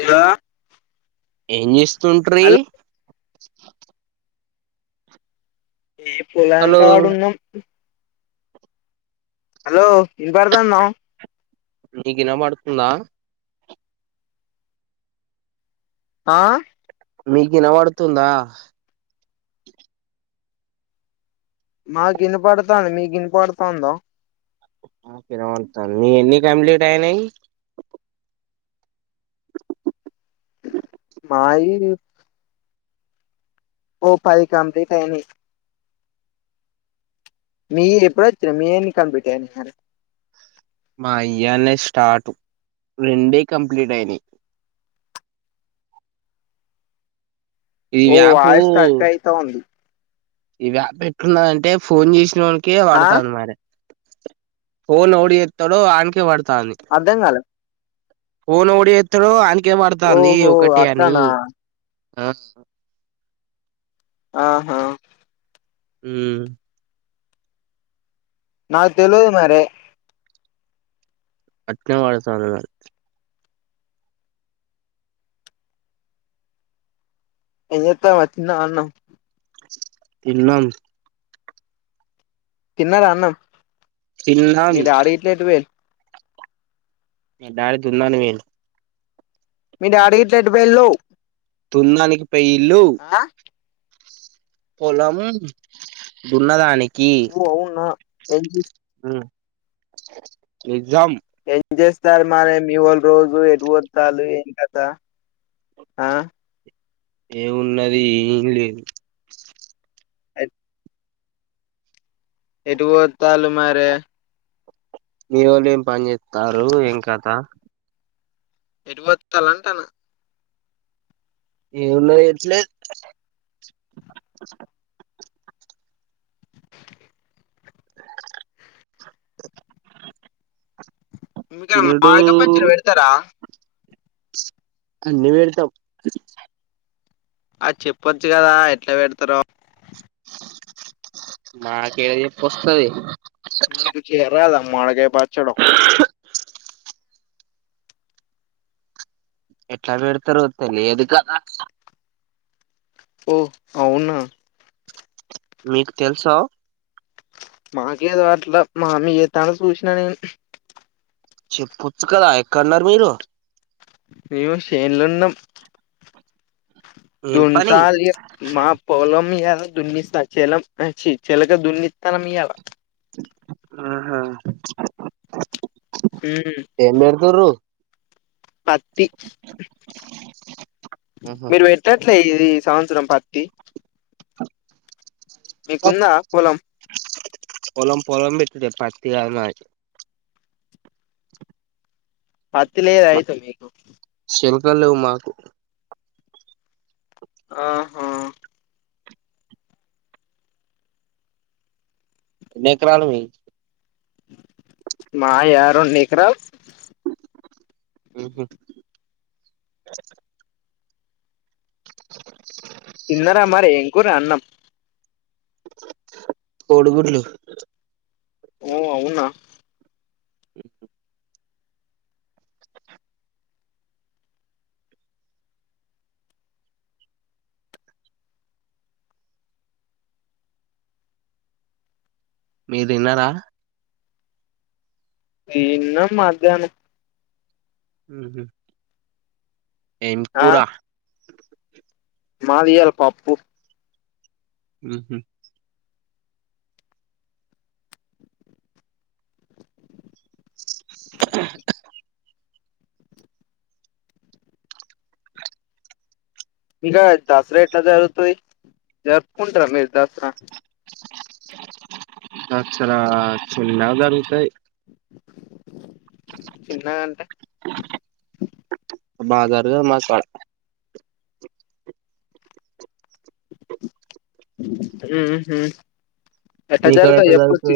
ఏలా ఏం చేస్తుంట్రీ హలో ఈ పొలం హలో కాడున్నాం హలో యుగర్తనవ్ నీకినా పడుతుందా ఆ నీగిన పడుతుందా మా గినపడుతాంది మీ గిన్న పడతాందా వినపడుతాంది మీవెన్ని కంప్లీట్ అయినాయి మాయి ఓ పది కంప్లీట్ అయినాయి మీ ఎప్పుడొచ్చిన మీ ఎన్ని కంప్లీట్ అయినాయి అరే మా ఇయ్యాల్నే స్టార్టు రెండే కంప్లీట్ అయినాయి ఈ ఓ యాపు వాయిస్ కట్ అయితా ఉంది ఇ వ్యాప్ ఎట్లునదంటే ఫోన్ చేసిన వోనికే ఆ పడతాంది మరి ఫోన్ ఎవడు చెత్తాడో అనీకే వాడతాంది అర్ధం కాలా ఫోన్ ఎవడు చేత్తడో ఆనీకే పడతంది ఓహో ఒకటి అని అట్లానా ఆ ఆహా మ్ నాకు తెలుదు మరి అట్నే బడేసాన్నే ఏం చేత్తవా తినవా అన్నాం తిన్నాం తిన్నారా అన్నం తిన్నాం మీరు ఆడి ఇట్లయితే పోయ డాడి దున్నానికి పోయిండు మీ డాడి ఇట్లేడు బెల్లో తున్నానికి పై ఇల్లు ఆ పొలం ఉన్నదండి ఓ అవునా ఎల్జ ఎగ్జామ్ ఏం చేస్తారు మరి మీ వాళ రోజు ఎటు పద్దాలు ఏం కదా ఆ ఏమున్నది ఏం లేదు అ ఎటు పోతాలు మరి మీ వాళ్ళు ఏం పని చేస్తారు ఏం కదా ఎట్టా బతకాలి అంటున్నా ఏన్న ఏట్లే ఇకా తినుడు మడకాయ పచ్చడి పెడతారా అనివేడ్తాం అ చెప్పొచ్చు కదా ఎట్లా పెడతారో మాకేడది వస్తతంది మీకు చేరదామ్ మాడకై పచ్చడం హ్ ఎట్లా పెడతారు తెలిదు కదా ఓ అవున్నా మీకు తెలుసా మాకే రావట్లే మా అమ్మ చెప్తుంటే చూస్న చెప్పొచ్చు కదా ఎక్కడన్నారు మీరు మేము శేన్లు ఉన్నాం ఏం దోన్ పని చలే మా పొలం మీయాద దున్నిస్తా చెలం చెలక దున్నిస్తాన మీయాద ఆహా హ ఏం పెడతారు పత్తి ఆహా, మీరు పెట్టట్లే ఇ సంవత్సరం పత్తి మీకుందా పొలం పొలం పొలం పెట్ పతి కాదు మరి పత్లేదు అయితే మీకు శంకాలువు లేవు మాకు ఆ ఎన్ని ఎకరాలు ఉంది మా యా రెండు ఎకరాలు ఆహా తిన్నరా మరి ఏం కూడా అన్నాం డుగుడ్లు ఓ అవునా ఇ మీరు విన్నారా ఇన్న మధ్యాహ్నం ఉ ఏం కూర మాదియాల పప్పు ఉహ ఇంకా దసరా ఎట్లా జరుగుతది జరుపుకుంటారా మీరు దసరా తచ్చడా చిన దరుగుతయి చిన్నగంటే బజారుగా మాసవాడ మీకాడ ఎట్ట అటజరుగుతాయో చెప్పొచ్చు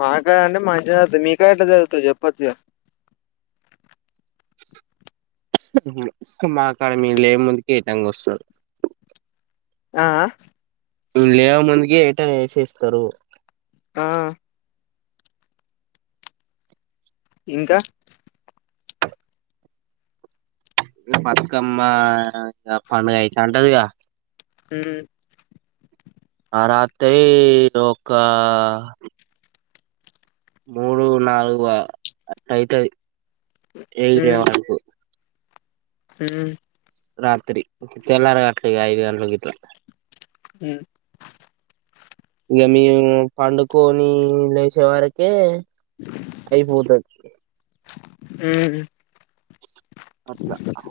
మాకాడ అంటే మంచిగా చరుగుతుంది మీకా ఎట్ చరుగుతాది చెప్పొచ్చుగా మాకాడ మీ లే ముందుకిటాంగా వస్తదొ ఆ ను లేయ ముందుకి ఏటా ఏసేస్తరు ఆ ఇంకా బతుకమ్మ పండుగ అయితాంటదిగా అ ఆ రాత్రై దోక మూడు నాలుగు అట్లైతది ఏగి ఉమ్ వరకు ఉమ్ రాత్రి తెల్లారే గట్ల ఇగ ఐదు గంట్లకు గిట్లా ఉమ్ ఇగ మేము పండుకోని లేచే వరకే అయిపోతది ఉమ్ అట్లా అ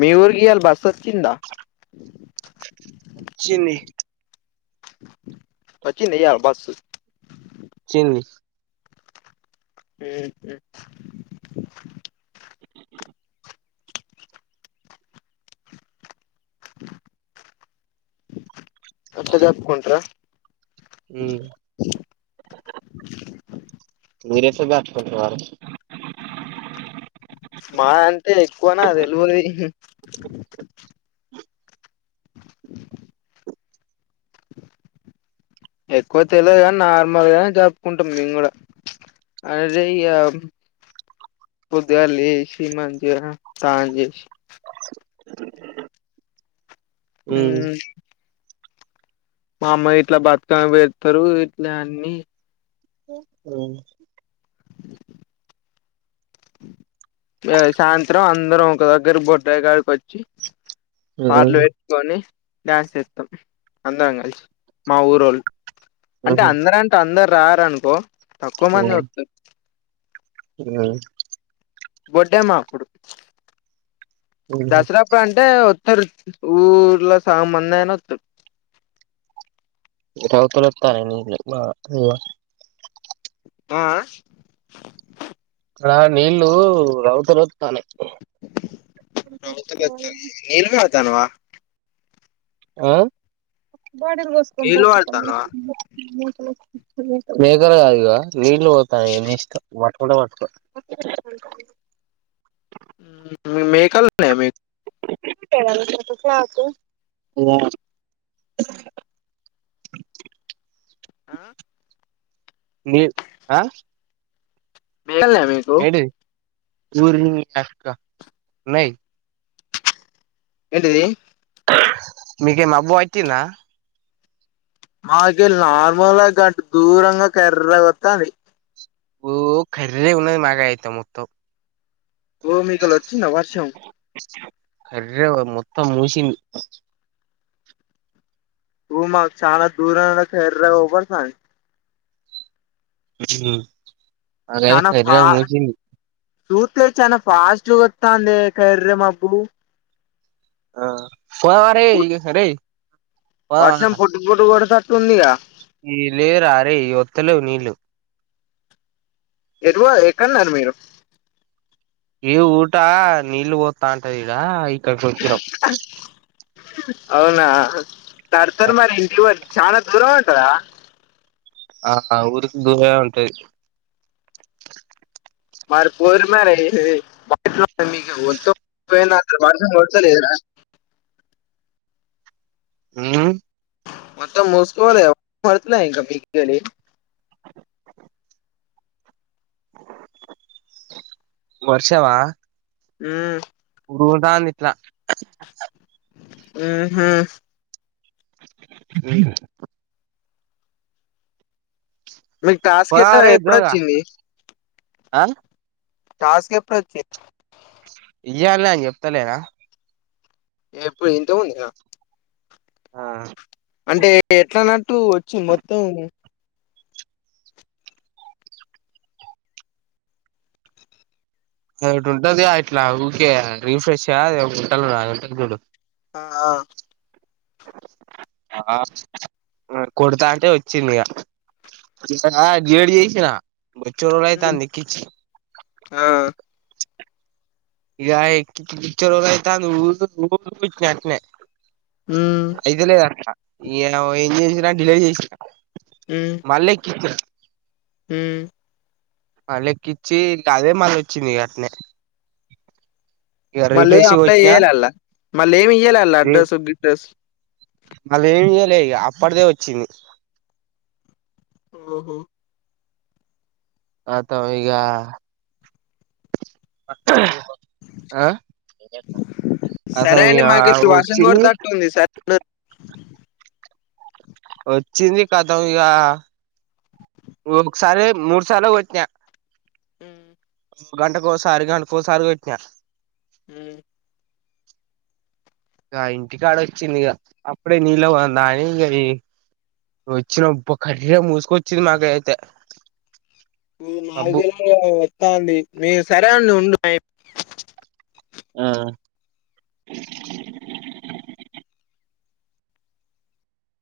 మీ ఊర్కి ఈయల్ బసొచ్చిందా చిన్నీ వచ్చిందియాల్ బస్సు చింది ఉమ్ అట్ల జరుపుకుంట్రా ఉమ్ దూరే స [unintelligible] వారు మా అంటే ఎక్కువనా తెలివది ఎక్కువ తెలిదు కాని నార్మల్ గానే జరుపుకుంటాం మేము కూడా ఆడ చేయ్యా పొద్దుగాల లేచి మంచిగా తానం చేసి ఉమ్ మా అమ్మా గిట్లా బత్తా బెత్తరు ఇట్లా అన్ని అ సాయంత్రం అందరం ఒక దగ్గర బొడ్రాయి కాడికి వచ్చి పాట్లు పెట్టుకొని డ్యాన్స్ ఇస్తాం అందరం కలిసి మా ఊరోళ్ళు అంటే ఉమ్ అందర అంటే అందరు రారనుకో తక్కువ మంది వస్త బొడ్డే మాపుడు దసరా అప్పుడు అంటే వత్తరు ఊర్లో సాం మందైన ఒత్తరు. రవుతులు ఒత్తానాయి నీల్లు మా [unintelligible] ఆ ఆ అక్కడ నీళ్ళు రౌతులొత్తానై రౌతులొత్తనయా నీల్ కాగుతానవా ఆ నీళ్ళు వాడుతానవా బేగరగా ఇగ నీళ్లు పోతాన్నాయి నీ ఇష్ట వట్టుకుంటే వట్టుకో మె మేకల్ ఉన్నయ మీక్ [unintelligible] నాకు ఆ లేదు ఆ [unintelligible] మీ ఏడి [unintelligible] అక్క నై ఏంటిది మీకి మబ్బు వట్టిందా మాకేళ్ళి నార్మల్ గటు దూరంగా కర్రె గొత్తాది ఓ కర్రె గున్నాది మాకయితే మొత్తం ఓ మీకెళ్ళి ఒచ్చింద వర్షం కర్రె గా మొత్తం మూషింది ఓ మాకు చానా దూరానా కర్రె గా ఒవపడతా ఉమ్ చానా ఫా చూత్తే చానా ఫాస్ట్ గొత్తాందే కర్రె మబ్బులు ఆ వర్షం పోదామా పుటుకు పుటుకు కొడతట్టుందిగా ఈ లేరా అరేయి ఒత్తలేవు నీల్లు ఎటు పోయారు ఎక్కన్నారు మీరు ఈ ఊటా నీల్లు పోత్తాంటే ఈడా ఇ అవునా తర్తర్ మరి ఇంటి పోరి చాలా దూరం ఉంటదా ఆహా ఊరుకి దూరే ఉంటది మరి పోరు మరి [unintelligible] వర్షం కొడతలేదా ఉమ్ మొత్తం మూస్కోవలే [unintelligible] ఇంకా [unintelligible] వర్షవా ఉమ్ గురుగుతాందిట్లా ఊహు ఉమ్ మీకు టాస్క్ పోదాం ఎట్టా రే జోగా ఎప్పుడొచ్చింది ఆ టాస్క్ ఎప్పుడొచ్చి ఇయ్యాల్నే అని చెప్తలేనా ఏప్పుడు ఇంతముందిగ ఆ అంటే ఎట్లనట్టు వచ్చి మొత్తం అది ఒకటి ఉంటదిగ ఇట్ల ఊకే రిఫ్రెష్ ఆ అది ఒకటి ఉంటదిగా ఆ కొడతా అంటే వచ్చింది ఇగ ఆ గేట్ తీసిన బొచ్చడు ఉమ్, రోజులైతాంది ఎక్కించి ఆ ఇగ ఎక్కి బొచ్చడు రోజులయితాంది ఊకే [unintelligible] వెంటనే మ్మ్ అయితలేదటనా ఇగ ఏం చేసిర డిలీట్ చేసినా ఉమ్ మల్లెక్కిచ్చినా ఉమ్ లెక్కిచ్చి అదే మళ్ళ అచ్చింది అట్నే ఇగ మళ్లి రీఫ్రెష్గా అప్లై కొట్టినా చేయలే అల్లా, మళ్ళీ ఏమి ఇయ్యాలే అల్లా అడ్రస్, గిడ్రస్ మళ్ళ ఏం చెయ్యాలే ఇగ అప్పటిదే వచ్చింది. ఓహో అతవ ఇగ ఆ అతం సరే ఇగ అండి మాకు ఇప్పుడు వర్షం వచ్చింది కొట్టేతట్టుంది సరేనా వచ్చింది ఖతం ఇగ ఒకసారే మూడు సార్ల కొట్టిన గంట కోసారి కేమో కోసారి కొట్టిన ఉమ్ ఇగ ఇంటికాడ వచ్చింది ఇగ, అప్పుడే నీళ్ళ కొంచం తాగి ఇగ వచ్చినం ఒప్పో కర్రీ మూసుకచ్చింది మాకై అయితే నాలుగేళ్లలో వస్తా అంది మే, సరే అండి ఉండు ఆ